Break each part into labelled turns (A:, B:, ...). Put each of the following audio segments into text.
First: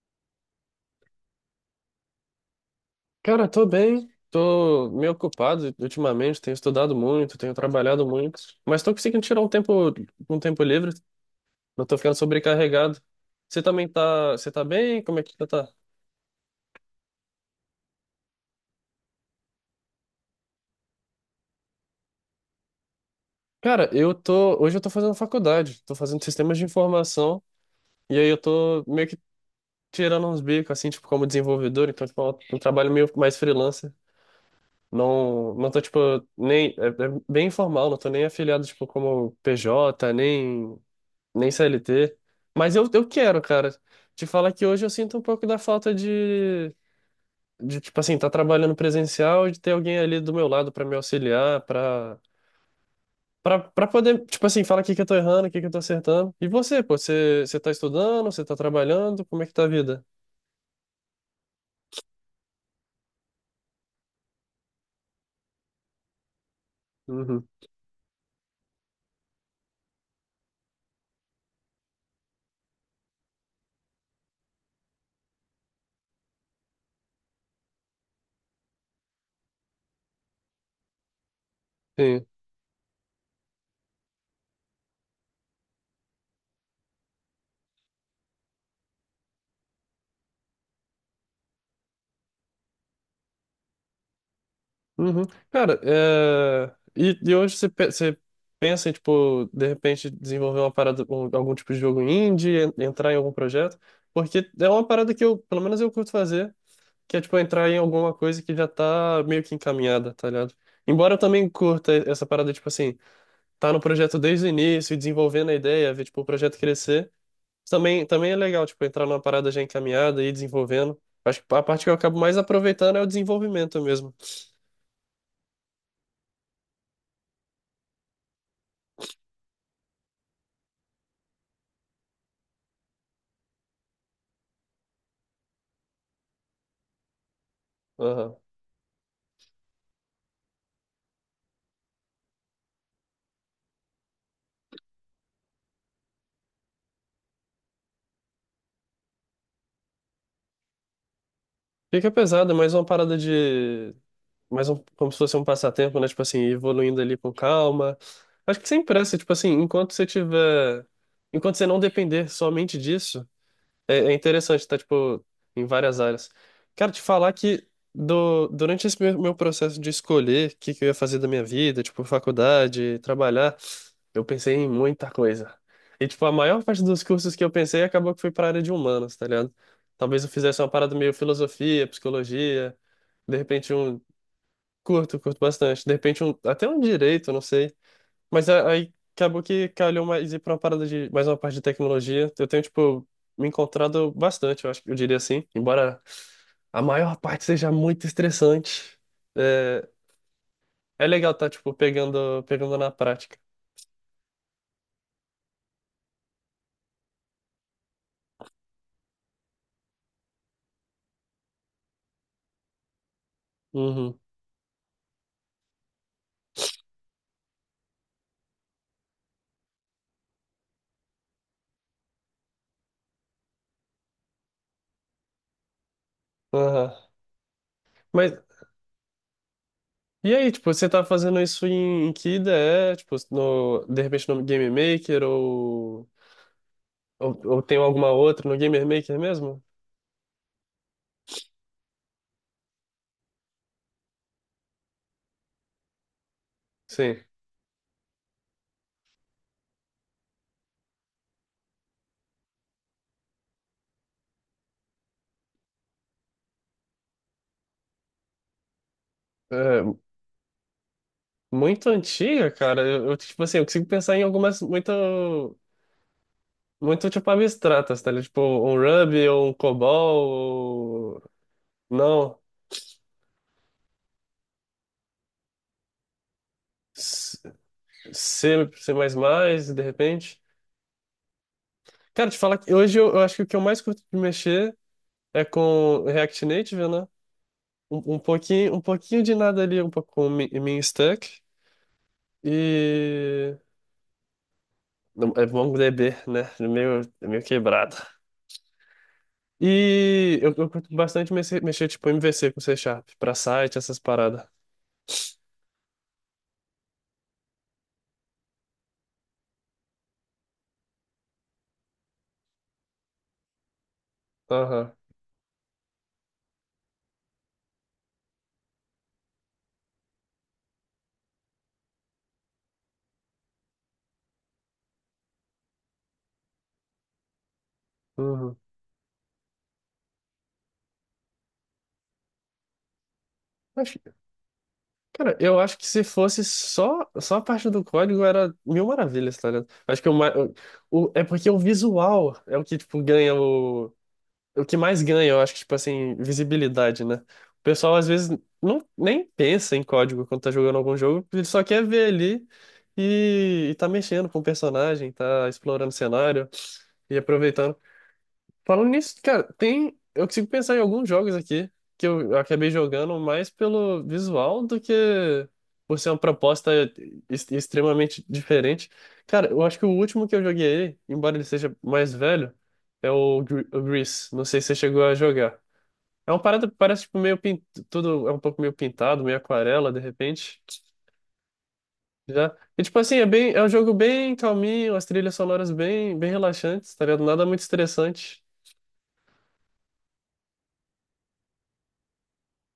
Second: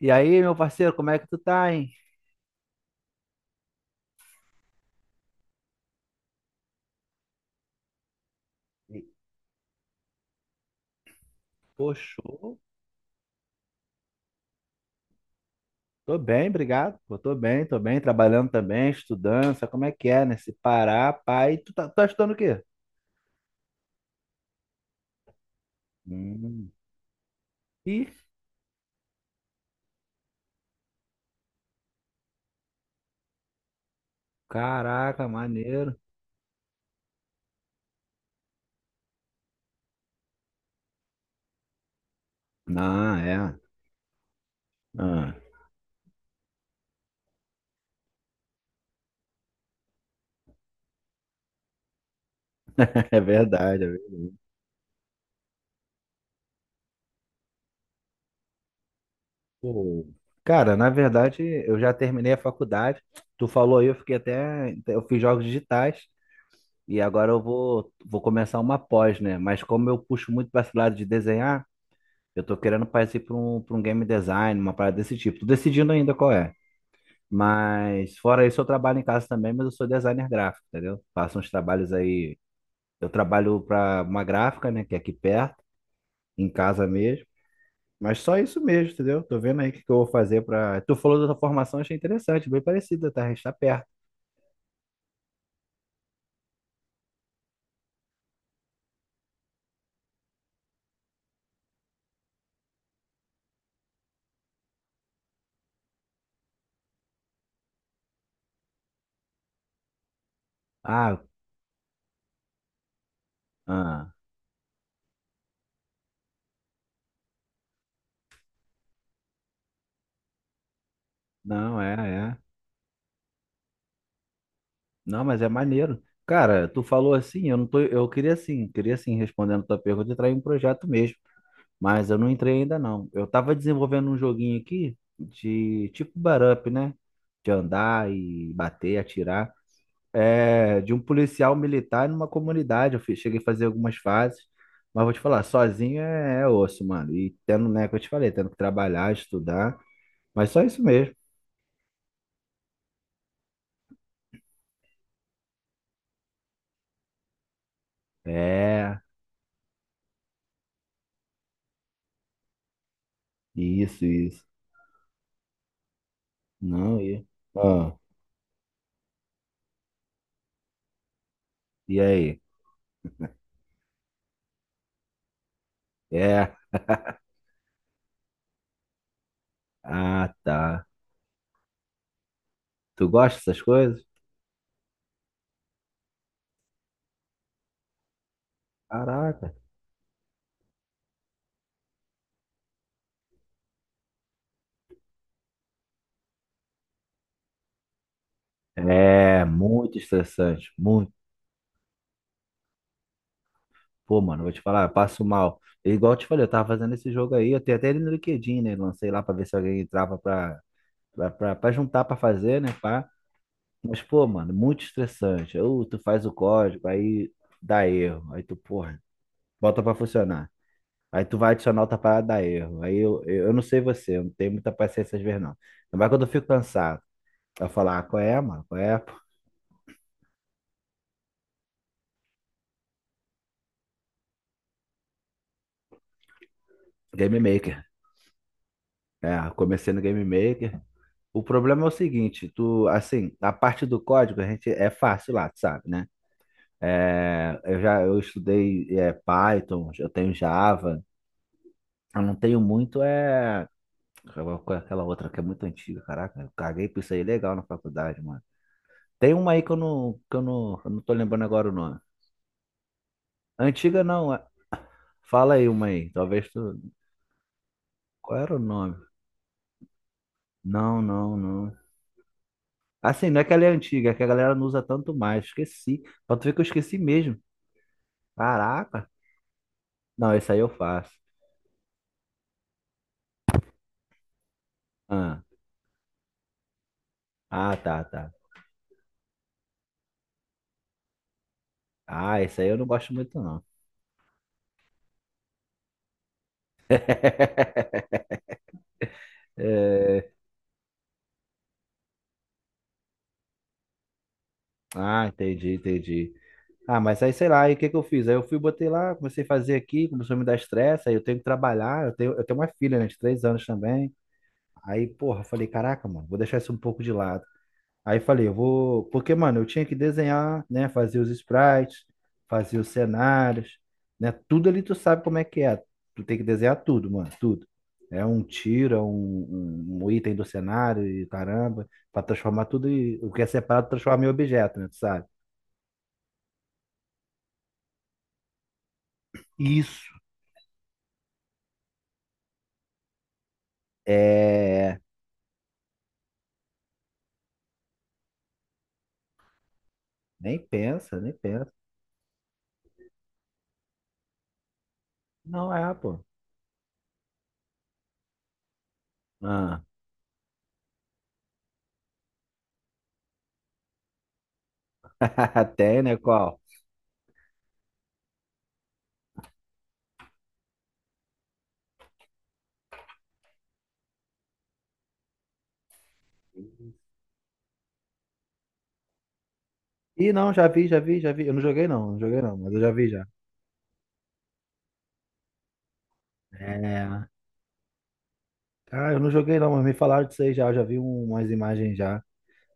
A: E aí, meu parceiro, como é que tu tá, hein?
B: Cara, tô bem, tô meio ocupado ultimamente, tenho estudado muito, tenho trabalhado muito, mas tô
A: E,
B: conseguindo tirar um tempo livre, não
A: pô,
B: tô ficando
A: show.
B: sobrecarregado. Você tá bem? Como é que você tá?
A: Tô bem, obrigado. Pô, tô bem, trabalhando também, estudando, sabe como é que é, né? Se parar, pai, tu tá estudando o quê?
B: Cara, hoje eu tô fazendo faculdade, tô fazendo sistemas de
A: Hum.
B: informação,
A: Ih,
B: e aí eu tô meio que tirando uns bicos, assim, tipo, como desenvolvedor, então, tipo, é um trabalho meio mais freelancer.
A: caraca,
B: Não, não tô,
A: maneiro.
B: tipo, nem, é bem informal, não tô nem afiliado, tipo, como PJ, nem CLT. Mas eu
A: Ah,
B: quero,
A: é.
B: cara. Te falar que hoje eu sinto um
A: Ah,
B: pouco da falta de tipo assim, tá trabalhando presencial, de ter alguém ali do meu lado pra me auxiliar, pra
A: é
B: para
A: verdade. É
B: para poder,
A: verdade.
B: tipo assim, falar o que que eu tô errando, o que que eu tô acertando. E você, pô, você tá estudando, você tá trabalhando, como é que tá a vida?
A: Pô, cara, na verdade, eu já terminei a faculdade. Tu falou aí, eu fiquei até. Eu fiz jogos digitais e agora eu
B: Uhum.
A: vou começar uma pós, né? Mas como eu puxo muito para esse lado de desenhar. Eu tô querendo partir pra um game design, uma parada desse tipo. Tô decidindo ainda qual é. Mas fora isso, eu trabalho em casa também, mas eu sou designer gráfico, entendeu? Faço uns trabalhos
B: Sim.
A: aí. Eu trabalho para uma gráfica, né, que é aqui perto, em casa mesmo. Mas só isso mesmo, entendeu? Tô vendo aí o que que eu vou fazer para. Tu falou da tua formação, achei interessante, bem parecida, tá? A gente tá perto.
B: Uhum. Cara, e hoje você pensa em, tipo, de repente desenvolver uma parada, algum tipo de jogo indie, entrar em algum projeto? Porque é uma parada que eu, pelo menos eu curto fazer, que é, tipo, entrar em alguma coisa que já tá meio que encaminhada, tá ligado? Embora eu
A: Ah,
B: também curta essa parada, tipo assim, tá no
A: ah,
B: projeto desde o início, e desenvolvendo a ideia, ver, tipo, o projeto crescer, também é legal, tipo, entrar numa parada já encaminhada e ir desenvolvendo. Acho que a
A: não,
B: parte que
A: é,
B: eu acabo mais
A: é.
B: aproveitando é o desenvolvimento
A: Não, mas é maneiro. Cara, tu falou assim, eu não tô, eu queria assim, respondendo a tua pergunta, entrar em um projeto mesmo. Mas eu não entrei ainda não. Eu tava desenvolvendo um joguinho aqui de tipo Barup, né? De andar
B: mesmo.
A: e bater, atirar. É, de um policial militar numa comunidade. Eu cheguei a fazer algumas fases. Mas vou te falar, sozinho é osso, mano. E tendo, né, que eu te falei, tendo que trabalhar, estudar. Mas só isso mesmo.
B: Fica pesado, é mais uma parada de. Mais um, como se fosse um passatempo, né? Tipo assim, evoluindo ali com calma. Acho que sem
A: É,
B: pressa, tipo assim, enquanto você tiver. Enquanto você não depender somente disso, é,
A: isso,
B: é
A: isso.
B: interessante, tá? Tipo, em várias áreas. Quero
A: Não,
B: te
A: e.
B: falar que
A: Ah,
B: durante esse meu processo de escolher o que, que eu ia fazer da minha vida,
A: e
B: tipo,
A: aí?
B: faculdade, trabalhar, eu pensei em muita coisa. E, tipo, a
A: É.
B: maior parte dos cursos que eu pensei acabou que foi pra área de humanas, tá ligado? Talvez eu
A: Ah,
B: fizesse uma
A: tá.
B: parada meio filosofia, psicologia,
A: Tu
B: de
A: gosta dessas
B: repente um.
A: coisas?
B: Curto bastante. De repente até um direito, não sei. Mas aí acabou
A: Caraca.
B: que calhou mais ir pra uma parada de. Mais uma parte de tecnologia. Eu tenho, tipo, me encontrado bastante, eu acho que eu diria assim. Embora a maior parte seja muito estressante,
A: É
B: é,
A: muito estressante,
B: é
A: muito.
B: legal tá, tipo, pegando na prática.
A: Pô, mano, vou te falar, eu passo mal. É igual eu te falei, eu tava fazendo esse jogo aí, eu tenho até ele no LinkedIn, né? Lancei lá pra ver se alguém entrava pra juntar pra fazer, né? Pá. Mas,
B: Uhum.
A: pô, mano, muito estressante. Ou tu faz o código, aí dá erro. Aí tu, porra, bota pra funcionar. Aí tu vai adicionar outra parada, dá erro. Aí eu não sei você, eu não tenho muita paciência às vezes, não. Mas quando eu fico
B: Aham.
A: cansado, eu falo, ah, qual
B: Mas
A: é, mano? Qual é? Pô?
B: E aí, tipo, você tá fazendo isso em que ideia? Tipo, no, de repente no Game Maker ou,
A: Game
B: ou, ou tem
A: Maker.
B: alguma outra no Game Maker
A: É, eu
B: mesmo?
A: comecei no Game Maker. O problema é o seguinte, tu, assim, a parte do código a gente é fácil lá, tu sabe, né?
B: Sim.
A: É, eu estudei Python, eu tenho Java, eu não tenho muito aquela outra que é muito antiga, caraca, eu caguei por isso aí legal na faculdade, mano. Tem uma aí que eu
B: É,
A: não que eu não, eu não tô lembrando agora o
B: muito
A: nome.
B: antiga, cara. Tipo assim, eu consigo
A: Antiga
B: pensar em
A: não,
B: algumas
A: fala
B: muito,
A: aí uma aí, talvez tu.
B: muito tipo abstratas, tá ligado?
A: Qual
B: Tipo,
A: era o
B: um
A: nome?
B: Ruby ou um COBOL
A: Não,
B: ou...
A: não, não.
B: Não.
A: Assim, não é que ela é antiga, é que a galera não usa tanto mais, esqueci. Pra tu ver que eu esqueci mesmo.
B: C,
A: Caraca.
B: C++, de
A: Não,
B: repente.
A: esse aí eu faço.
B: Cara, te falar que hoje eu acho que o que eu mais curto de mexer
A: Ah,
B: é com React Native, né?
A: ah, tá,
B: Um
A: tá.
B: pouquinho, um pouquinho de nada ali, um pouco com Mean Stuck
A: Ah, esse aí eu não gosto muito,
B: e
A: não.
B: não, é MongoDB, né? É meio quebrado.
A: É.
B: E eu curto bastante mexer tipo MVC com C# pra site, essas paradas.
A: Ah, entendi, entendi. Ah, mas aí sei lá, aí o que que eu fiz? Aí eu fui, botei lá, comecei a fazer aqui, começou a me dar estresse, aí eu tenho que trabalhar, eu tenho uma filha, né, de 3 anos também.
B: Aham.
A: Aí, porra, eu falei, caraca, mano, vou deixar isso um pouco de lado. Aí falei, eu vou. Porque, mano, eu tinha que desenhar, né? Fazer os sprites, fazer os cenários, né? Tudo ali tu sabe como é que é. Tu tem que desenhar tudo, mano, tudo. É um
B: Uhum.
A: tiro, é um item do cenário e caramba, pra transformar tudo e o que é separado
B: Acho-
A: transformar em objeto, né? Tu sabe?
B: Cara, eu acho que se fosse só a parte do código era mil maravilhas, tá ligado?
A: Isso.
B: Acho que é porque o visual é o que
A: É.
B: mais ganha, eu acho que, tipo assim, visibilidade, né? O pessoal às vezes não, nem pensa em código quando tá
A: Nem
B: jogando algum
A: pensa,
B: jogo,
A: nem
B: ele só
A: pensa.
B: quer ver ali e tá mexendo com o personagem, tá
A: Não
B: explorando o
A: é, pô.
B: cenário e aproveitando. Falando nisso, cara,
A: Ah.
B: tem. Eu consigo pensar em alguns jogos aqui que eu acabei jogando mais pelo visual do que por
A: Tem,
B: ser
A: né?
B: uma
A: Qual?
B: proposta extremamente diferente. Cara, eu acho que o último que eu joguei, embora ele seja mais velho, é o Grease. Não sei se você chegou a jogar. É uma parada que parece tipo, meio tudo é um pouco meio pintado, meio aquarela, de
A: Ih, não,
B: repente.
A: já vi, já vi, já vi. Eu não joguei, não, não joguei, não,
B: Já.
A: mas eu
B: E
A: já
B: tipo
A: vi
B: assim,
A: já.
B: é um jogo bem calminho, as trilhas sonoras bem, bem relaxantes, tá ligado?
A: É.
B: Nada muito estressante.
A: Ah, eu não joguei não, mas me falaram disso aí já, eu já vi umas imagens já.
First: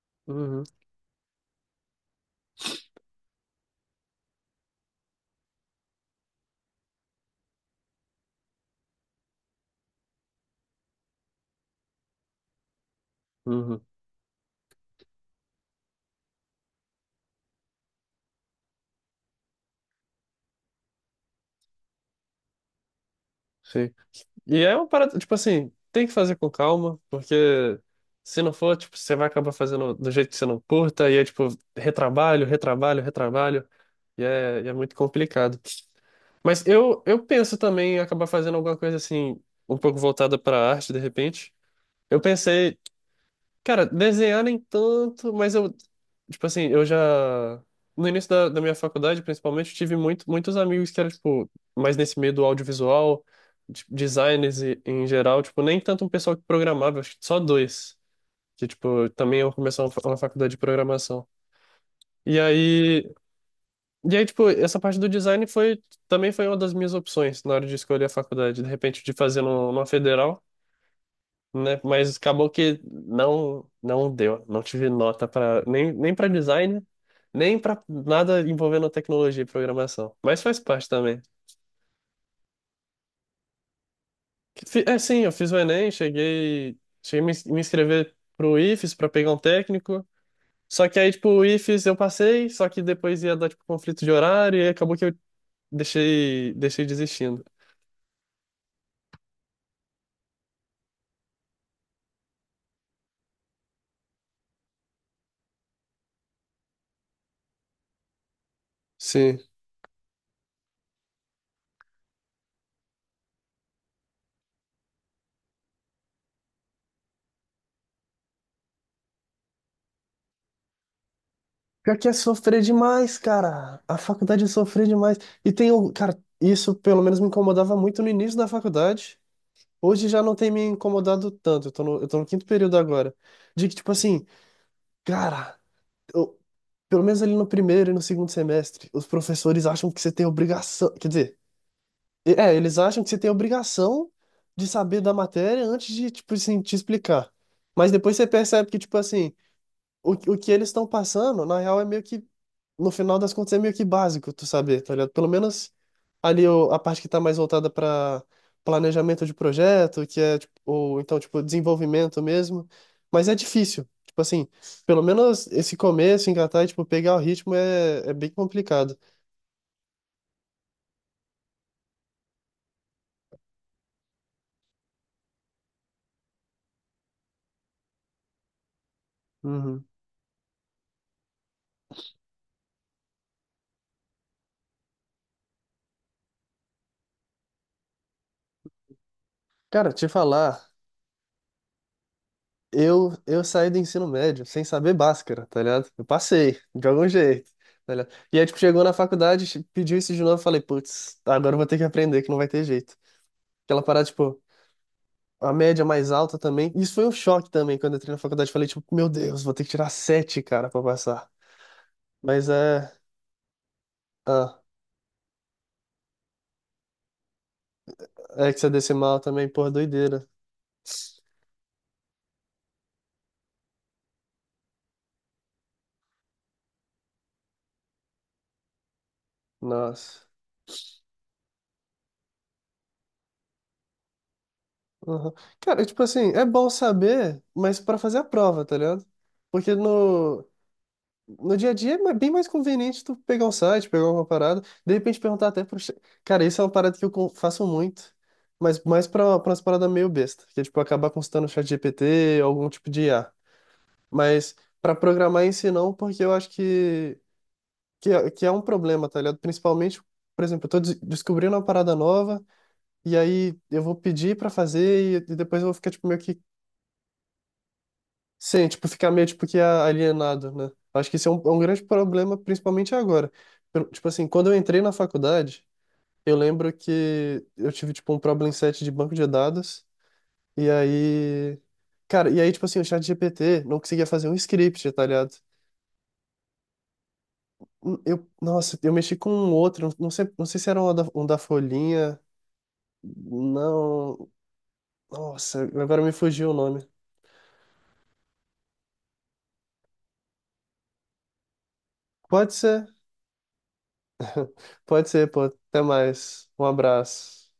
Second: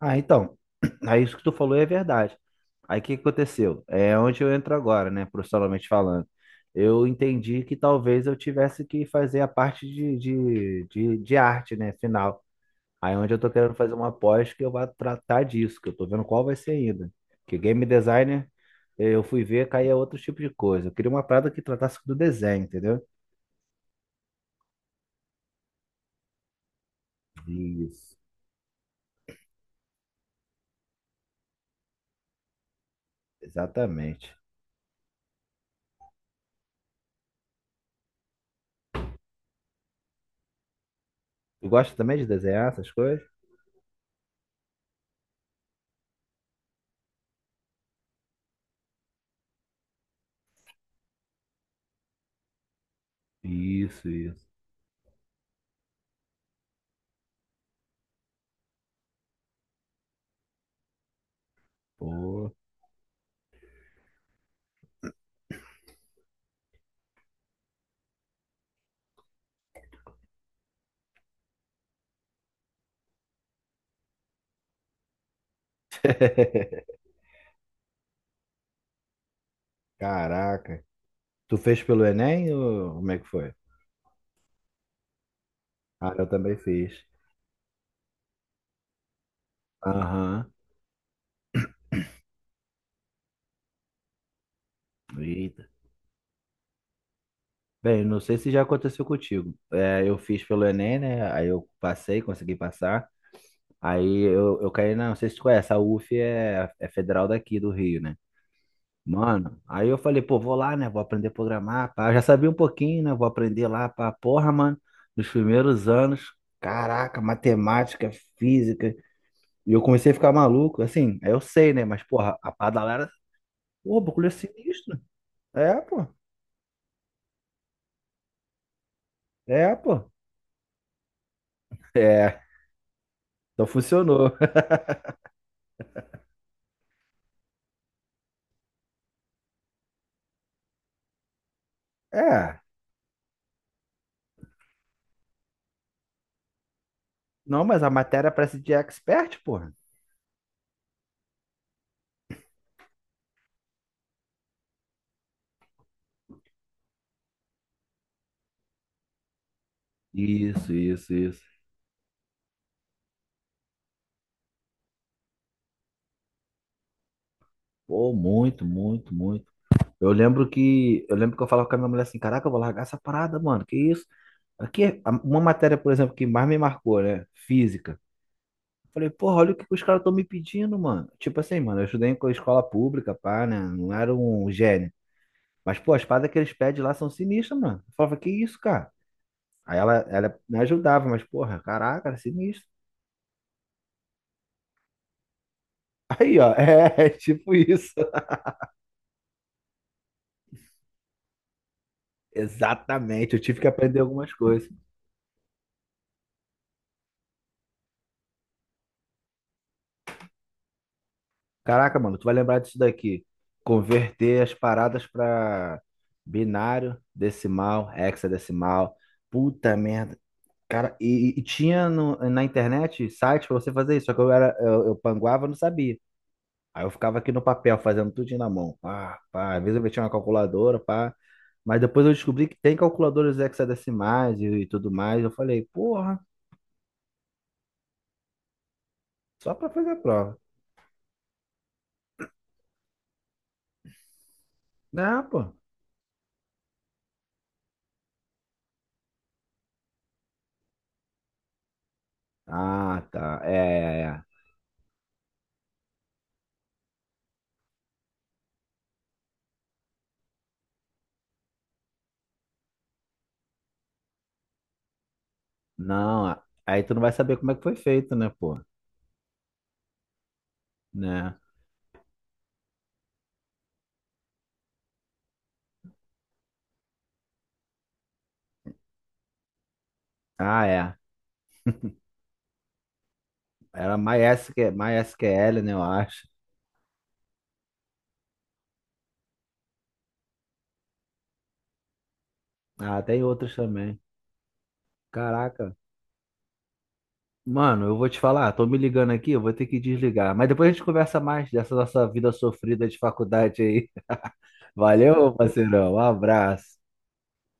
A: Ah, então,
B: Uhum,
A: aí isso que tu falou é verdade. Aí o que que aconteceu? É onde eu entro agora, né, profissionalmente falando. Eu entendi que talvez eu tivesse que fazer a parte de arte, né, final. Aí é onde eu tô querendo
B: uhum.
A: fazer uma pós que eu vá tratar disso, que eu tô vendo qual vai ser ainda. Que game designer, eu fui ver, caía outro tipo de coisa. Eu queria uma parada que tratasse do desenho, entendeu?
B: Sim. E é uma parada, tipo assim, tem que fazer com calma, porque
A: Isso.
B: se não for, tipo, você vai acabar fazendo do jeito que você não curta, e é tipo, retrabalho, retrabalho, retrabalho, e
A: Exatamente.
B: é, e é muito complicado. Mas eu penso também em acabar fazendo alguma coisa assim, um pouco voltada para arte, de repente.
A: Tu gosta também
B: Eu
A: de desenhar
B: pensei,
A: essas coisas?
B: Cara, desenhar nem tanto, mas eu, tipo assim, eu já. No início da minha faculdade, principalmente, eu tive muitos amigos que eram, tipo, mais nesse meio do audiovisual, de-
A: Isso, isso.
B: designers em geral, tipo, nem tanto um pessoal que programava, acho que só dois. Que, tipo, também eu comecei uma faculdade de programação. E
A: Pô.
B: aí, e aí, tipo, essa parte do design foi, também foi uma das minhas opções na hora de escolher a faculdade. De repente, de fazer numa federal, né? Mas acabou que não deu, não tive nota para nem para design, nem para nada envolvendo tecnologia e programação. Mas faz
A: Caraca.
B: parte também.
A: Tu fez pelo Enem ou como é que foi?
B: É, sim, eu fiz o Enem,
A: Ah, eu também
B: cheguei
A: fiz.
B: cheguei a me inscrever pro IFES para pegar um técnico.
A: Aham.
B: Só que aí tipo o IFES eu passei, só que depois ia dar tipo conflito de horário e acabou que eu
A: Eita.
B: deixei desistindo.
A: Bem, não sei se já aconteceu contigo. É, eu fiz pelo Enem, né? Aí eu passei, consegui passar. Aí eu caí na, não sei se tu conhece, a UF é federal daqui do Rio, né?
B: Sim.
A: Mano, aí eu falei, pô, vou lá, né? Vou aprender a programar, pá. Eu já sabia um pouquinho, né? Vou aprender lá, pá. Porra, mano, nos primeiros anos, caraca, matemática, física. E eu comecei a ficar maluco, assim, aí eu sei, né?
B: Pior
A: Mas,
B: que é
A: porra, a
B: sofrer
A: pedalada,
B: demais, cara.
A: pô,
B: A
A: o bagulho é
B: faculdade é sofrer
A: sinistro.
B: demais. E tem
A: É,
B: o.
A: pô.
B: Cara, isso pelo menos me incomodava muito no início da faculdade.
A: É, pô.
B: Hoje já não tem me incomodado tanto. Eu tô no
A: É,
B: quinto período agora.
A: então
B: De que, tipo assim,
A: funcionou.
B: cara, eu- pelo menos ali no primeiro e no segundo semestre, os professores acham que você tem obrigação. Quer dizer,
A: É.
B: eles acham que você tem obrigação de saber da matéria antes de, tipo assim, te explicar.
A: Não, mas a
B: Mas depois você
A: matéria parece
B: percebe
A: de
B: que, tipo assim,
A: expert, porra.
B: o que eles estão passando, na real, é meio que no final das contas é meio que básico tu saber, tá ligado? Pelo menos ali a parte que tá mais voltada para planejamento de projeto, que é, tipo,
A: Isso,
B: ou
A: isso,
B: então, tipo,
A: isso.
B: desenvolvimento mesmo. Mas é difícil. Tipo assim, pelo menos esse começo, engatar e, tipo, pegar o ritmo é,
A: Pô,
B: é bem
A: muito,
B: complicado.
A: muito, muito. Eu lembro que eu falava com a minha mulher assim, caraca, eu vou largar essa parada, mano. Que isso? Aqui, é uma matéria, por exemplo, que mais me marcou, né? Física. Falei, porra, olha o que que os
B: Uhum.
A: caras estão me pedindo, mano. Tipo assim, mano, eu estudei em escola pública, pá, né? Não era um gênio. Mas, pô, as paradas que eles pedem lá são sinistras, mano. Eu falava, que isso, cara? Aí
B: Cara,
A: ela,
B: te
A: ela me
B: falar,
A: ajudava, mas, porra, caraca, era sinistro.
B: eu saí do ensino médio sem saber Bhaskara, tá ligado? Eu
A: Aí, ó,
B: passei, de
A: é,
B: algum
A: é
B: jeito.
A: tipo isso.
B: Tá ligado? E aí, tipo, chegou na faculdade, pediu isso de novo, eu falei, putz, agora eu vou ter que aprender, que não vai ter jeito.
A: Exatamente, eu tive que
B: Aquela
A: aprender
B: parada,
A: algumas
B: tipo,
A: coisas.
B: a média mais alta também. Isso foi um choque também quando eu entrei na faculdade. Falei, tipo, meu Deus, vou ter que tirar sete, cara, pra passar.
A: Caraca, mano, tu vai
B: Mas
A: lembrar disso
B: é.
A: daqui. Converter as
B: Ah,
A: paradas pra binário, decimal, hexadecimal.
B: hexadecimal também, porra,
A: Puta merda.
B: doideira.
A: Cara, e tinha na internet sites pra você fazer isso, só que eu era, eu panguava, não sabia. Aí eu ficava aqui no papel, fazendo tudinho na mão. Pá, pá. Às vezes eu metia uma
B: Nossa.
A: calculadora, pá. Mas depois eu descobri que tem calculadoras hexadecimais e tudo mais. Eu
B: Aham.
A: falei,
B: Cara, tipo
A: porra,
B: assim, é bom saber, mas pra fazer a prova, tá ligado?
A: só pra
B: Porque
A: fazer a prova.
B: no dia a dia é bem mais conveniente tu pegar um site, pegar uma parada, de repente
A: Não,
B: perguntar
A: pô.
B: até pro. Cara, isso é uma parada que eu faço muito. Mas mais pra umas paradas meio besta, que é tipo acabar consultando o chat GPT, algum tipo
A: Ah,
B: de IA.
A: tá. É, é, é.
B: Mas para programar em si não, porque eu acho que, que é um problema, tá ligado? Principalmente, por exemplo, eu tô descobrindo uma parada nova e aí eu vou pedir para fazer e depois eu vou ficar tipo meio que
A: Não, aí tu não vai saber como é que foi feito, né, pô?
B: sem, tipo, ficar meio tipo que alienado, né? Acho que isso é
A: Né?
B: um, é um grande problema, principalmente agora. Tipo assim, quando eu entrei na faculdade, eu lembro que eu tive tipo um problem set de banco de dados
A: Ah,
B: e
A: é.
B: aí, cara, e aí tipo assim, o chat GPT não
A: Era
B: conseguia fazer um
A: MySQL,
B: script, tá ligado?
A: MySQL, né, eu acho.
B: Nossa, eu mexi com um outro, não sei se era um da Folhinha,
A: Ah, tem outras também.
B: não, nossa,
A: Caraca.
B: agora me fugiu o nome.
A: Mano, eu vou te falar, tô me ligando aqui, eu vou ter que desligar. Mas depois a gente conversa mais dessa nossa vida
B: Pode
A: sofrida
B: ser,
A: de faculdade aí.
B: pode ser,
A: Valeu,
B: pô, até
A: parceirão. Um
B: mais, um
A: abraço.
B: abraço.